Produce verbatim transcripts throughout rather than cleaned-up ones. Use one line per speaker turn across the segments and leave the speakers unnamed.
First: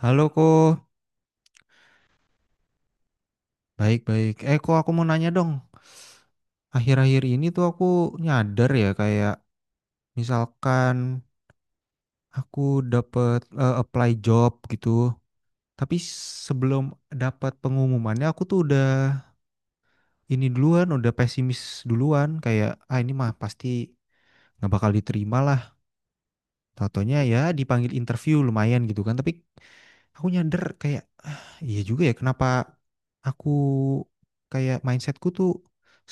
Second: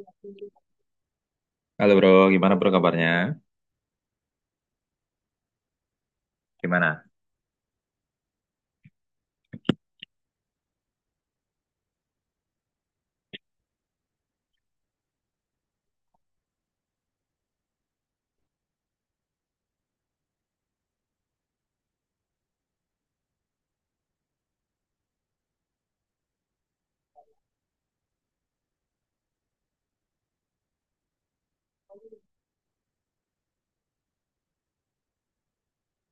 Halo Ko,
Halo bro, gimana bro kabarnya?
baik-baik. Eh Ko, aku mau nanya dong.
Gimana?
Akhir-akhir ini tuh aku nyadar ya kayak misalkan aku dapet eh, apply job gitu. Tapi sebelum dapat pengumumannya aku tuh udah ini duluan, udah pesimis duluan. Kayak, ah, ini mah pasti nggak bakal diterima lah. Tau-taunya ya dipanggil interview lumayan gitu kan. Tapi aku nyadar kayak, "Ah, iya juga ya, kenapa aku kayak mindsetku tuh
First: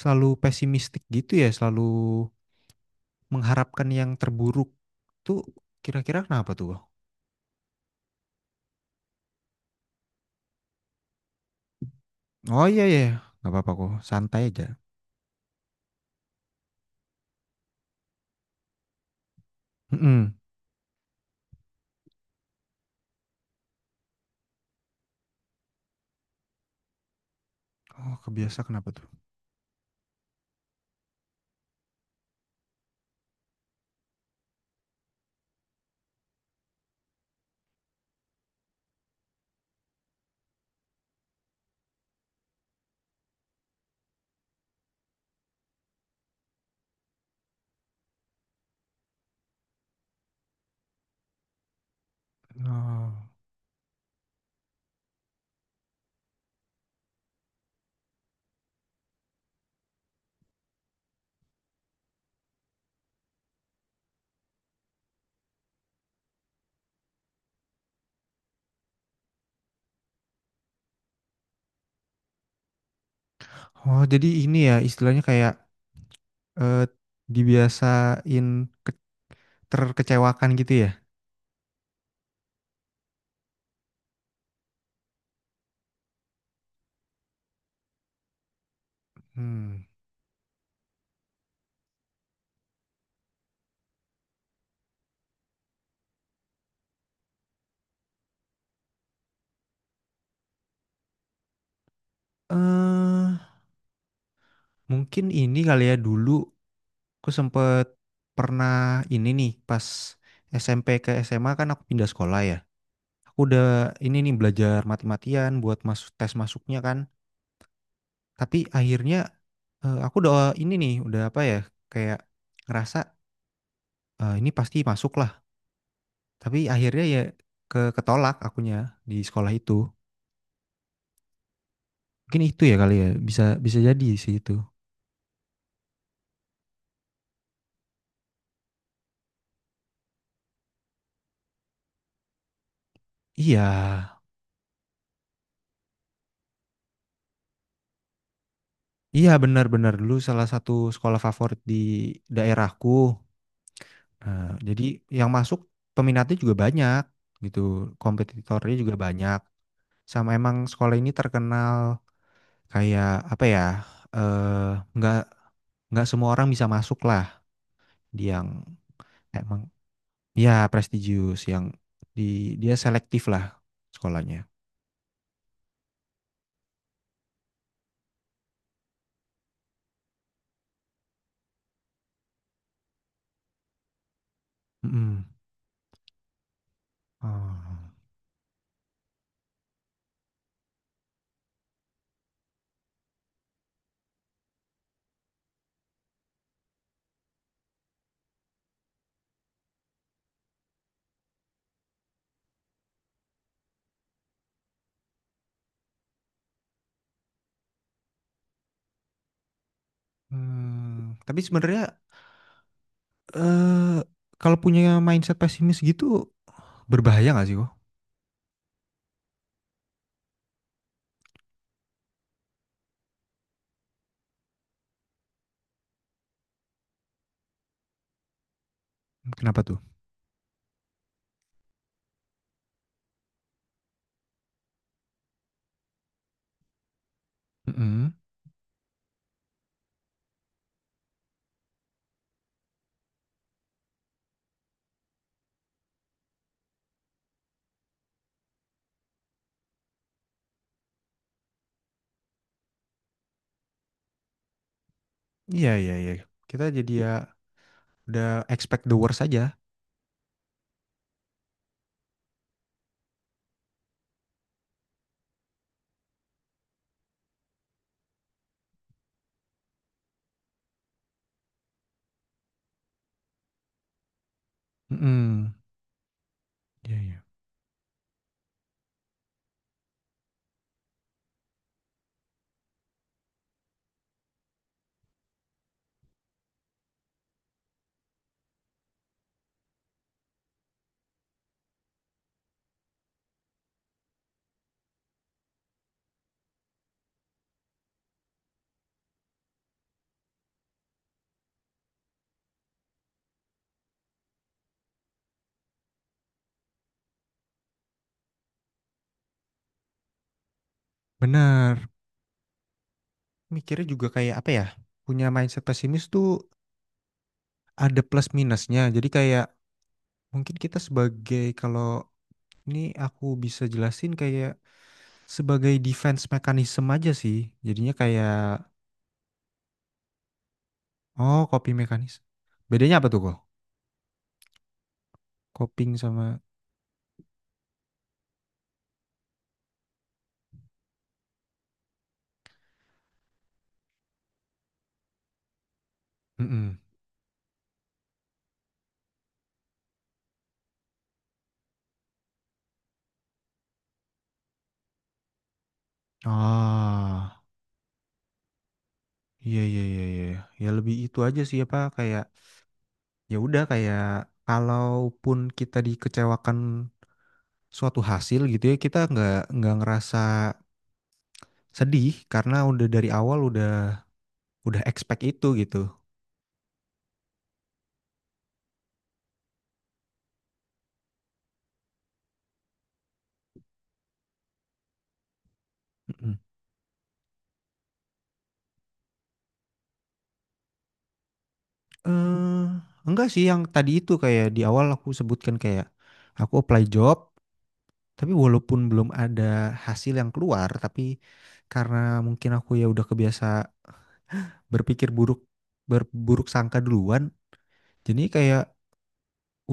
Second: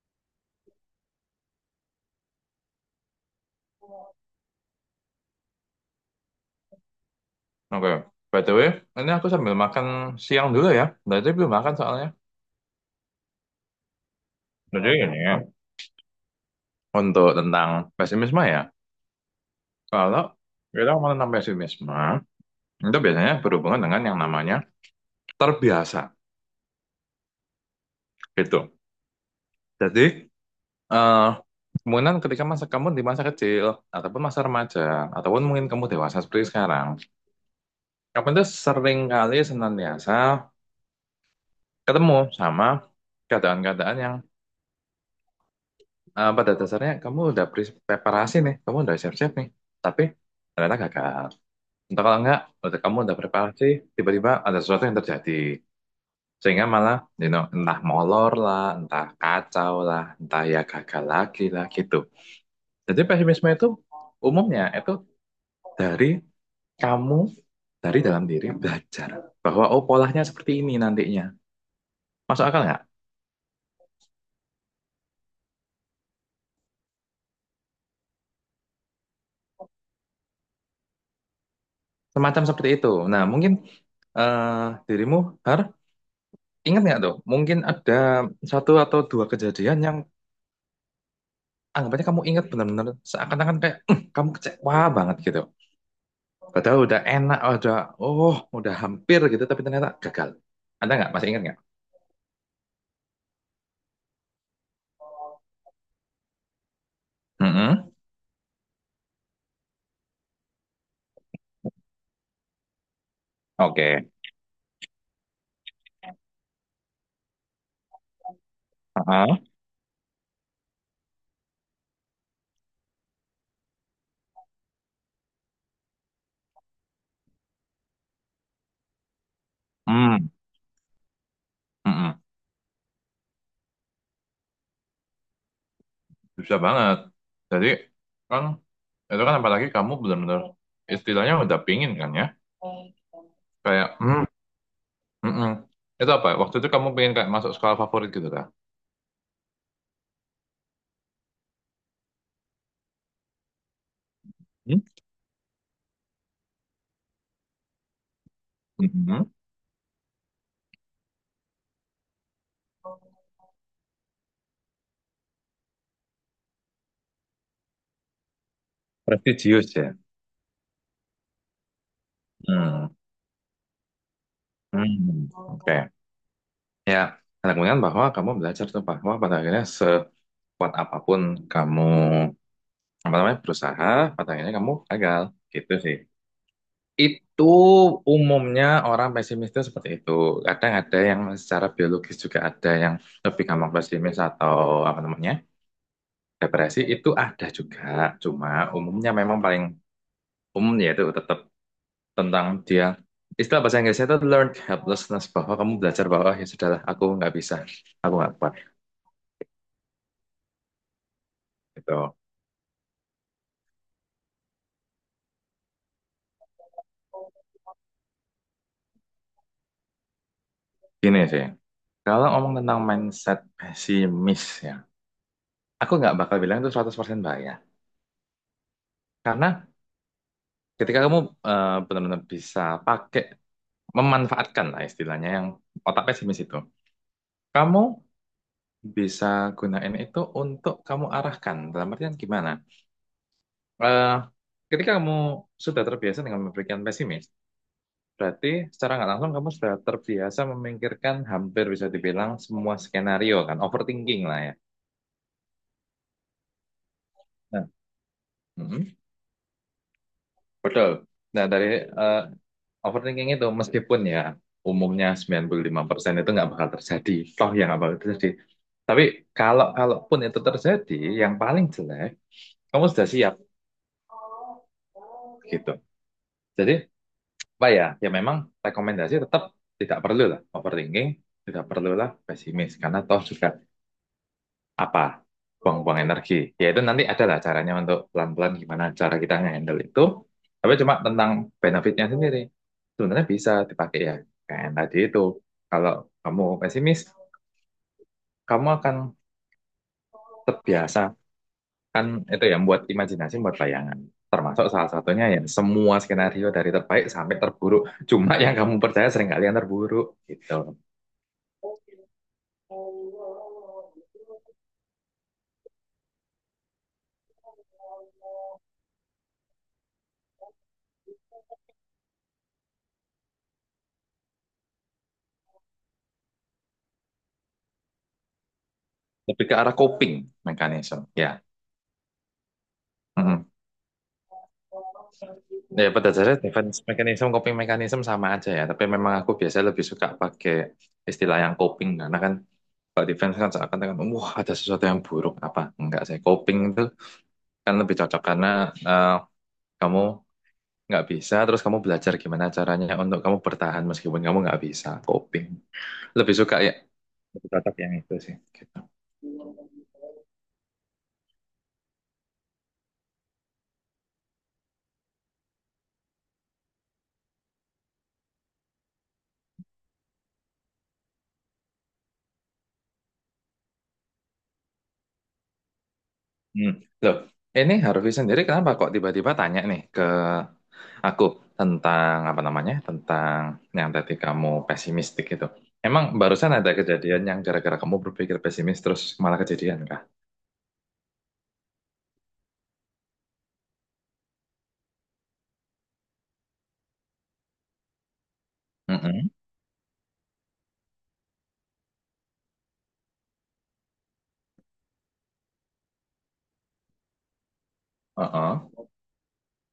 selalu pesimistik gitu ya, selalu mengharapkan yang terburuk tuh. Kira-kira kenapa tuh?"
Oke, by the way, ini aku sambil makan siang dulu ya. Dari belum makan soalnya.
Oh, iya, iya, nggak apa-apa kok, santai aja.
Jadi ini ya, untuk tentang pesimisme ya. Kalau
Mm-mm.
kita mau tentang pesimisme, itu biasanya berhubungan dengan yang namanya terbiasa
Oh, kebiasa,
gitu.
kenapa tuh?
Jadi, eh kemungkinan ketika masa kamu di masa kecil, ataupun masa remaja, ataupun mungkin kamu dewasa seperti sekarang, kamu itu sering kali senantiasa ketemu sama keadaan-keadaan yang eh, pada dasarnya kamu udah pre- preparasi nih, kamu udah siap-siap nih, tapi ternyata gagal. Entah kalau enggak, udah kamu
Oh.
udah preparasi, tiba-tiba ada sesuatu yang terjadi. Sehingga malah, you know, entah molor lah, entah kacau lah, entah ya gagal lagi lah gitu. Jadi pesimisme itu umumnya itu dari kamu, dari dalam diri belajar. Bahwa oh polanya seperti ini nantinya. Masuk akal nggak?
Oh, jadi ini ya istilahnya kayak, eh, dibiasain ke- terkecewakan gitu ya.
Semacam seperti itu. Nah mungkin eh dirimu, Har, ingat nggak tuh? Mungkin ada satu atau dua kejadian
hmm
yang anggapannya kamu ingat benar-benar seakan-akan kayak, "Eh, kamu kecewa banget gitu. Padahal udah enak, udah oh udah hampir gitu, tapi ternyata gagal." Ada nggak? Masih ingat nggak?
eh mungkin ini kali ya dulu aku sempet
Mm-mm.
pernah ini nih pas S M P ke S M A kan aku pindah sekolah ya. Aku udah
Oke.
ini nih belajar mati-matian buat masuk tes masuknya kan. Tapi akhirnya
Heeh.
eh, aku udah ini nih udah apa ya kayak ngerasa, eh, ini pasti masuk lah. Tapi akhirnya ya ke ketolak akunya di sekolah itu.
Hmm. Mm-mm.
Mungkin itu ya kali ya bisa bisa jadi sih itu.
Bisa banget. Jadi kan itu kan apalagi kamu benar-benar istilahnya udah pingin kan ya.
Iya,
Kayak hmm, mm-mm. Itu apa? Waktu itu kamu pengen kayak masuk sekolah favorit gitu kan?
iya benar-benar dulu salah satu sekolah favorit di daerahku. Nah,
Hmm?
jadi yang masuk peminatnya juga banyak gitu, kompetitornya juga
Mm-mm.
banyak. Sama emang sekolah ini terkenal kayak apa ya? Eh, nggak nggak semua orang bisa masuk lah. Dia yang emang
Prestisius ya.
ya prestigious yang di dia
Hmm.
selektif lah sekolahnya.
Hmm, oke. Ya, kemungkinan bahwa kamu belajar tuh bahwa pada akhirnya sekuat apapun kamu apa namanya berusaha, pada akhirnya kamu gagal.
Mm-mm.
Gitu sih. Itu
Oh.
umumnya orang pesimis itu seperti itu. Kadang ada yang secara biologis juga ada yang lebih gampang pesimis atau apa namanya depresi itu ada juga. Cuma umumnya memang paling umum yaitu tetap tentang dia, istilah bahasa Inggrisnya itu learned helplessness, bahwa kamu belajar bahwa ya sudahlah aku nggak bisa, aku nggak kuat.
Hmm, tapi sebenarnya,
Gitu.
eh kalau punya mindset pesimis gitu berbahaya nggak sih kok?
Gini sih, kalau ngomong tentang mindset pesimis ya, aku nggak bakal bilang itu seratus persen bahaya.
Kenapa
Karena
tuh?
ketika kamu eh, benar-benar bisa pakai, memanfaatkan lah istilahnya yang otak pesimis itu, kamu
Mm-mm.
bisa gunain itu untuk kamu arahkan. Dalam artian gimana? Eh, ketika kamu sudah terbiasa dengan memberikan pesimis, berarti secara nggak langsung kamu sudah terbiasa memikirkan hampir bisa dibilang semua skenario kan, overthinking lah ya.
Iya iya iya. Kita jadi ya.
Nah,
Udah expect
mm
the worst aja.
betul. Nah, dari eh, overthinking itu meskipun ya umumnya sembilan puluh lima persen itu nggak bakal terjadi, toh yang nggak bakal terjadi. Tapi kalau kalaupun itu terjadi, yang paling jelek, kamu sudah siap
Mhm,
gitu. Jadi,
iya iya,
apa ya? Ya memang rekomendasi tetap tidak perlu lah overthinking, tidak perlulah pesimis karena toh juga apa buang-buang energi, ya itu nanti ada lah caranya untuk pelan-pelan gimana cara kita nge-handle itu. Tapi cuma tentang benefitnya sendiri sebenarnya bisa dipakai ya, kayak yang tadi itu, kalau kamu pesimis kamu akan terbiasa kan itu ya buat imajinasi buat bayangan, termasuk salah satunya ya semua skenario dari terbaik sampai terburuk, cuma yang kamu percaya seringkali yang terburuk gitu.
benar. Mikirnya juga kayak apa ya, punya mindset pesimis tuh ada plus minusnya. Jadi kayak mungkin kita sebagai kalau ini aku bisa jelasin kayak sebagai defense mechanism aja sih. Jadinya kayak,
Lebih ke arah coping mekanisme ya.
oh, coping mechanism. Bedanya apa tuh kok?
Mm-mm. Ya,
Coping
pada dasarnya
sama
defense mechanism, coping mechanism sama aja ya. Tapi memang aku biasanya lebih suka pakai istilah yang coping. Karena kan kalau defense kan seakan-akan, kan, wah ada sesuatu yang buruk. Apa? Enggak sih. Coping
mhm.
itu kan lebih cocok karena eh, kamu nggak bisa, terus kamu belajar gimana caranya untuk kamu bertahan meskipun kamu nggak bisa. Coping. Lebih suka ya.
Oh,
Lebih cocok yang itu sih.
iya iya iya iya. Ya lebih itu aja sih apa kayak ya udah kayak kalaupun kita dikecewakan suatu hasil gitu ya kita nggak nggak ngerasa sedih karena udah dari awal udah udah expect itu gitu.
Hmm. Loh, ini Harvey sendiri kenapa kok tiba-tiba tanya nih ke aku tentang apa namanya? Tentang yang tadi kamu pesimistik itu. Emang
Mm-mm.
barusan ada kejadian yang gara-gara kamu berpikir pesimis terus malah kejadian kah?
Eh, enggak sih, yang tadi itu kayak di awal aku sebutkan kayak aku apply job tapi walaupun belum
Mm-mm.
ada hasil yang keluar tapi karena mungkin aku ya udah kebiasa berpikir buruk, berburuk sangka duluan, jadi
Uh-uh.
kayak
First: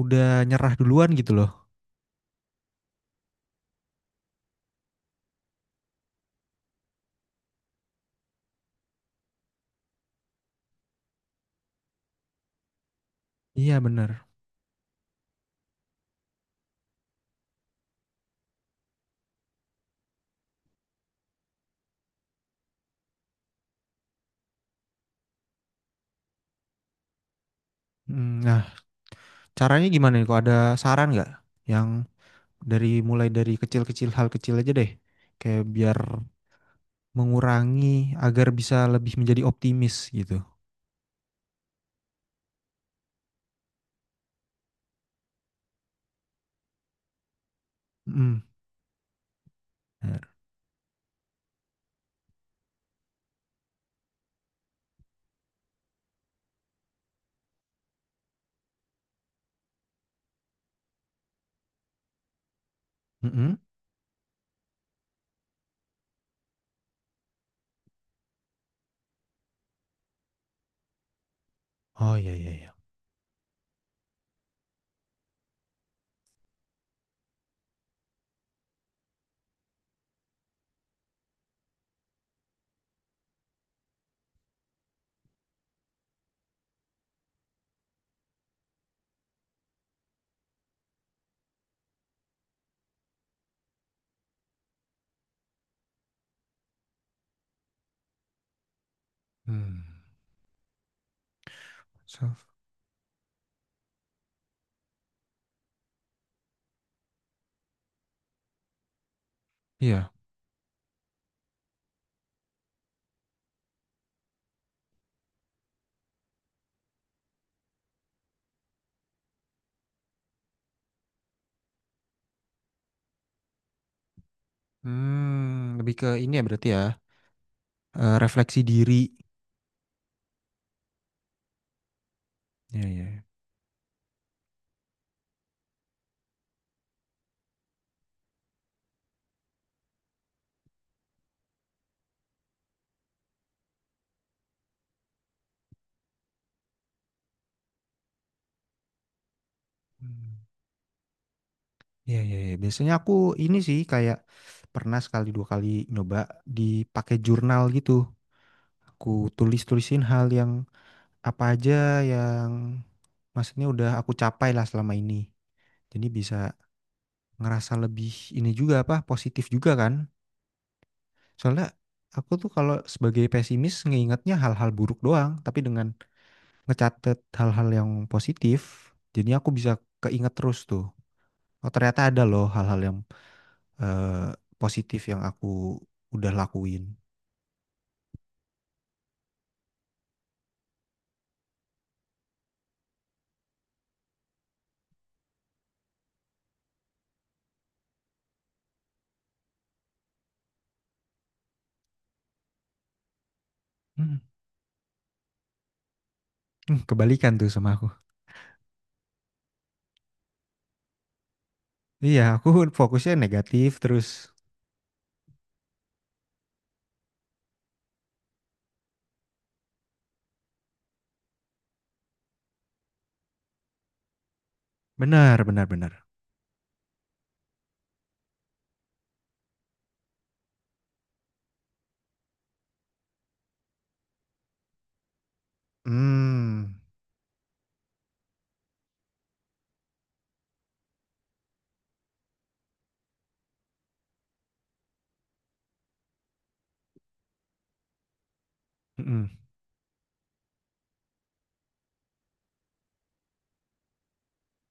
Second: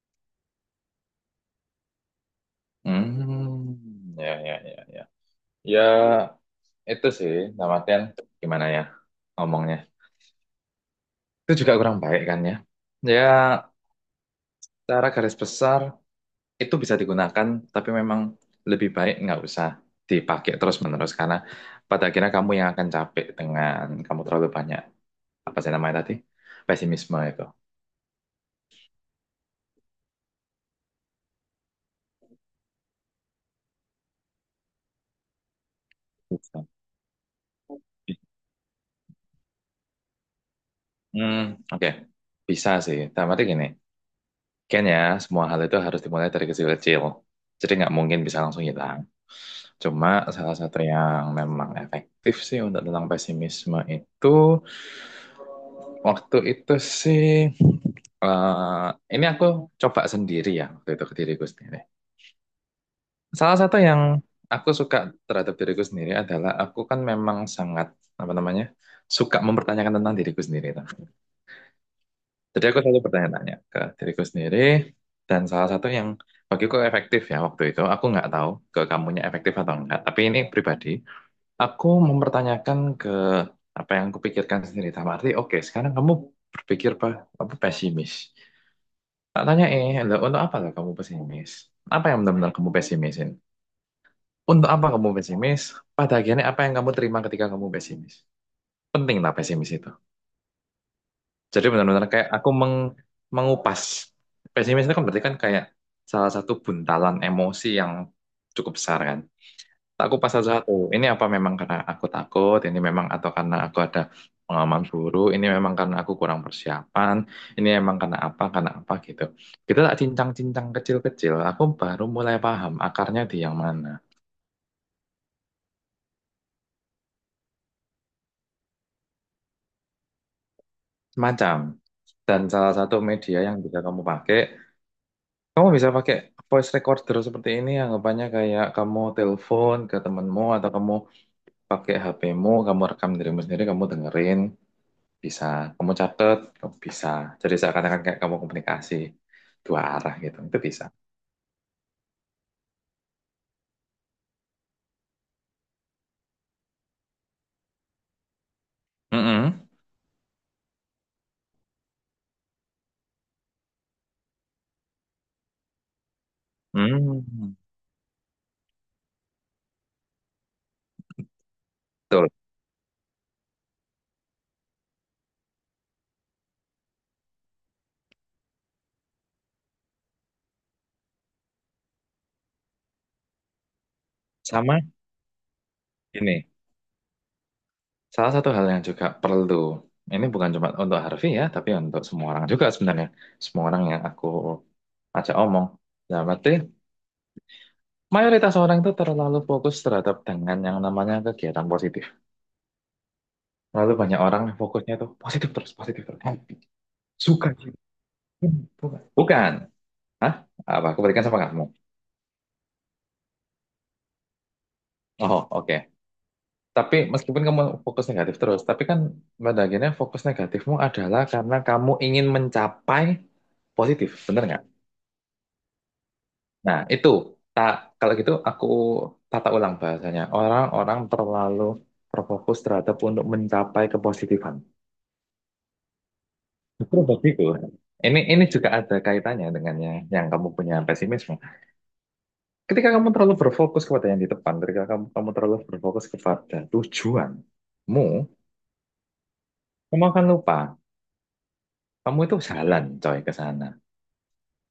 udah nyerah duluan gitu loh.
Hmm. Ya, ya, ya, ya. Ya, itu sih, dalam artian gimana ya ngomongnya. Itu juga kurang baik kan ya. Ya,
Iya bener.
secara garis besar itu bisa digunakan, tapi memang lebih baik nggak usah dipakai terus-menerus karena pada akhirnya kamu yang akan capek dengan kamu terlalu banyak apa sih namanya tadi pesimisme itu.
Mm. Nah, caranya gimana nih kok? Ada saran nggak yang, dari mulai dari kecil-kecil, hal kecil aja deh, kayak biar
Bisa.
mengurangi, agar bisa lebih menjadi optimis gitu.
Hmm, oke, bisa sih. Tapi arti gini, kayaknya semua hal itu harus dimulai dari kecil-kecil. Jadi nggak mungkin bisa
Mm.
langsung hilang. Cuma
Benar.
salah satu yang memang efektif sih untuk tentang pesimisme itu, waktu itu sih, eh, ini aku coba sendiri ya, waktu itu ke diriku sendiri. Salah
Mm-mm.
satu yang aku suka terhadap diriku sendiri adalah aku kan memang sangat, apa namanya, suka mempertanyakan tentang diriku sendiri. Tuh.
Oh iya iya
Jadi
iya.
aku selalu bertanya-tanya ke diriku sendiri, dan salah satu yang bagiku efektif ya waktu itu, aku nggak tahu ke kamunya efektif atau enggak, tapi ini pribadi, aku mempertanyakan ke apa yang kupikirkan sendiri. Dalam arti, oke, sekarang kamu berpikir apa, apa pesimis. Tak tanya eh, "Loh, untuk apa lah kamu pesimis? Apa yang benar-benar kamu pesimisin? Untuk apa kamu pesimis? Pada akhirnya apa yang kamu terima ketika kamu pesimis? Penting lah pesimis
Hmm.
itu?" Jadi benar-benar kayak
Self.
aku meng mengupas. Pesimis itu kan berarti kan kayak salah satu buntalan emosi yang cukup besar kan. Tak
Iya.
kupas satu-satu. Ini apa memang karena aku takut, ini memang atau karena aku ada pengalaman buruk, ini memang karena aku kurang persiapan, ini memang karena apa, karena apa gitu. Kita tak cincang-cincang kecil-kecil, aku baru mulai paham akarnya di yang mana.
Hmm, lebih ke ini ya berarti ya. eh, refleksi diri.
Macam. Dan salah
Iya
satu
iya. Iya.
media yang bisa kamu pakai, kamu bisa pakai voice recorder seperti ini, anggapannya kayak kamu telepon ke temenmu atau kamu pakai H P-mu, kamu rekam dirimu sendiri, kamu dengerin. Bisa kamu catat, kamu bisa jadi seakan-akan kayak kamu komunikasi dua arah gitu,
Hmm.
itu bisa.
Iya iya iya. Biasanya aku ini sih kayak pernah sekali dua kali nyoba dipakai jurnal gitu. Aku
Mm-mm.
tulis-tulisin hal yang apa aja yang maksudnya udah aku capai lah selama ini. Jadi bisa
Hmm,
ngerasa lebih ini juga apa, positif juga kan. Soalnya
betul.
aku tuh kalau sebagai pesimis ngeingetnya hal-hal buruk doang, tapi dengan ngecatet hal-hal yang positif, jadi aku bisa keinget terus tuh. Oh, ternyata ada loh hal-hal yang eh,
Sama,
positif yang aku udah
ini
lakuin.
salah satu hal yang juga perlu, ini bukan cuma untuk Harvey ya tapi untuk semua orang juga sebenarnya, semua orang yang aku ajak omong, dalam arti mayoritas orang itu terlalu fokus terhadap dengan yang namanya kegiatan positif, lalu
Hmm.
banyak orang yang fokusnya itu positif terus positif terus happy
Hmm, kebalikan
suka.
tuh sama aku.
Bukan, bukan. Hah? Apa aku berikan sama kamu.
Iya, aku fokusnya negatif terus.
Oh, oke. Tapi meskipun kamu fokus negatif terus, tapi kan pada akhirnya fokus negatifmu adalah karena kamu ingin mencapai positif, bener nggak?
Benar, benar, benar.
Nah, itu. Tak, kalau gitu aku tata ulang bahasanya. Orang-orang terlalu terfokus terhadap untuk mencapai kepositifan.
Hmm.
Justru begitu. Ini ini juga ada kaitannya dengan yang, yang kamu punya pesimisme. Ketika kamu terlalu berfokus kepada yang di depan, ketika kamu, kamu terlalu berfokus kepada tujuanmu,
Mhm.
kamu akan lupa. Kamu itu jalan coy ke sana.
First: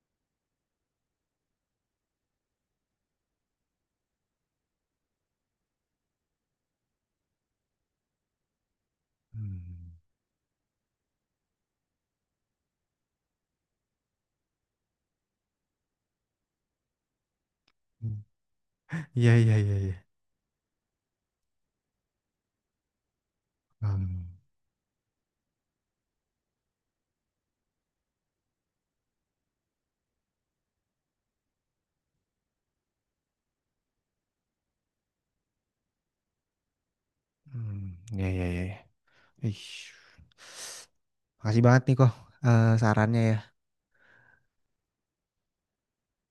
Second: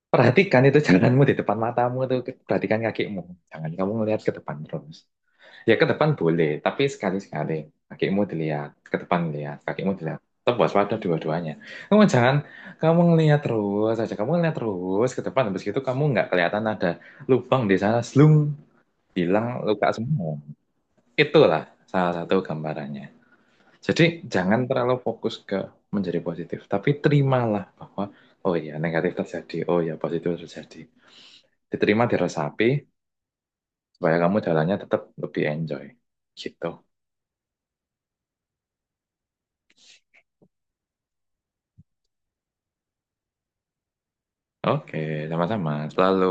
Perhatikan itu jalanmu di depan matamu tuh, perhatikan kakimu. Jangan kamu ngelihat ke depan terus. Ya ke depan boleh, tapi sekali-sekali kakimu dilihat, ke depan lihat, kakimu
Hmm.
dilihat. Tetap waspada dua-duanya. Kamu jangan kamu ngelihat terus aja, kamu ngelihat terus ke depan. Habis itu kamu nggak kelihatan ada lubang di sana, slung,
Iya, iya,
hilang
iya, iya.
luka semua. Itulah salah satu gambarannya. Jadi
Hmm.
jangan terlalu fokus ke menjadi positif, tapi terimalah bahwa oh ya negatif terjadi, oh ya positif terjadi. Diterima, diresapi, supaya kamu jalannya tetap lebih enjoy. Gitu.
Hmm. Iya, iya, iya. Iya. Ih. Makasih banget nih kok, eh, sarannya ya.
Oke, sama-sama. Selalu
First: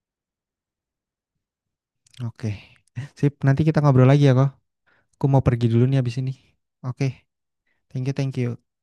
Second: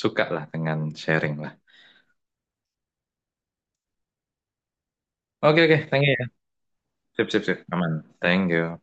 suka lah dengan sharing lah.
Oke. Sip, nanti kita ngobrol lagi ya kok. Aku mau
Oke,
pergi
oke,
dulu nih
thank you
abis
ya.
ini. Oke.
Sip, sip, sip. Aman.
Thank you, thank you.
Thank you.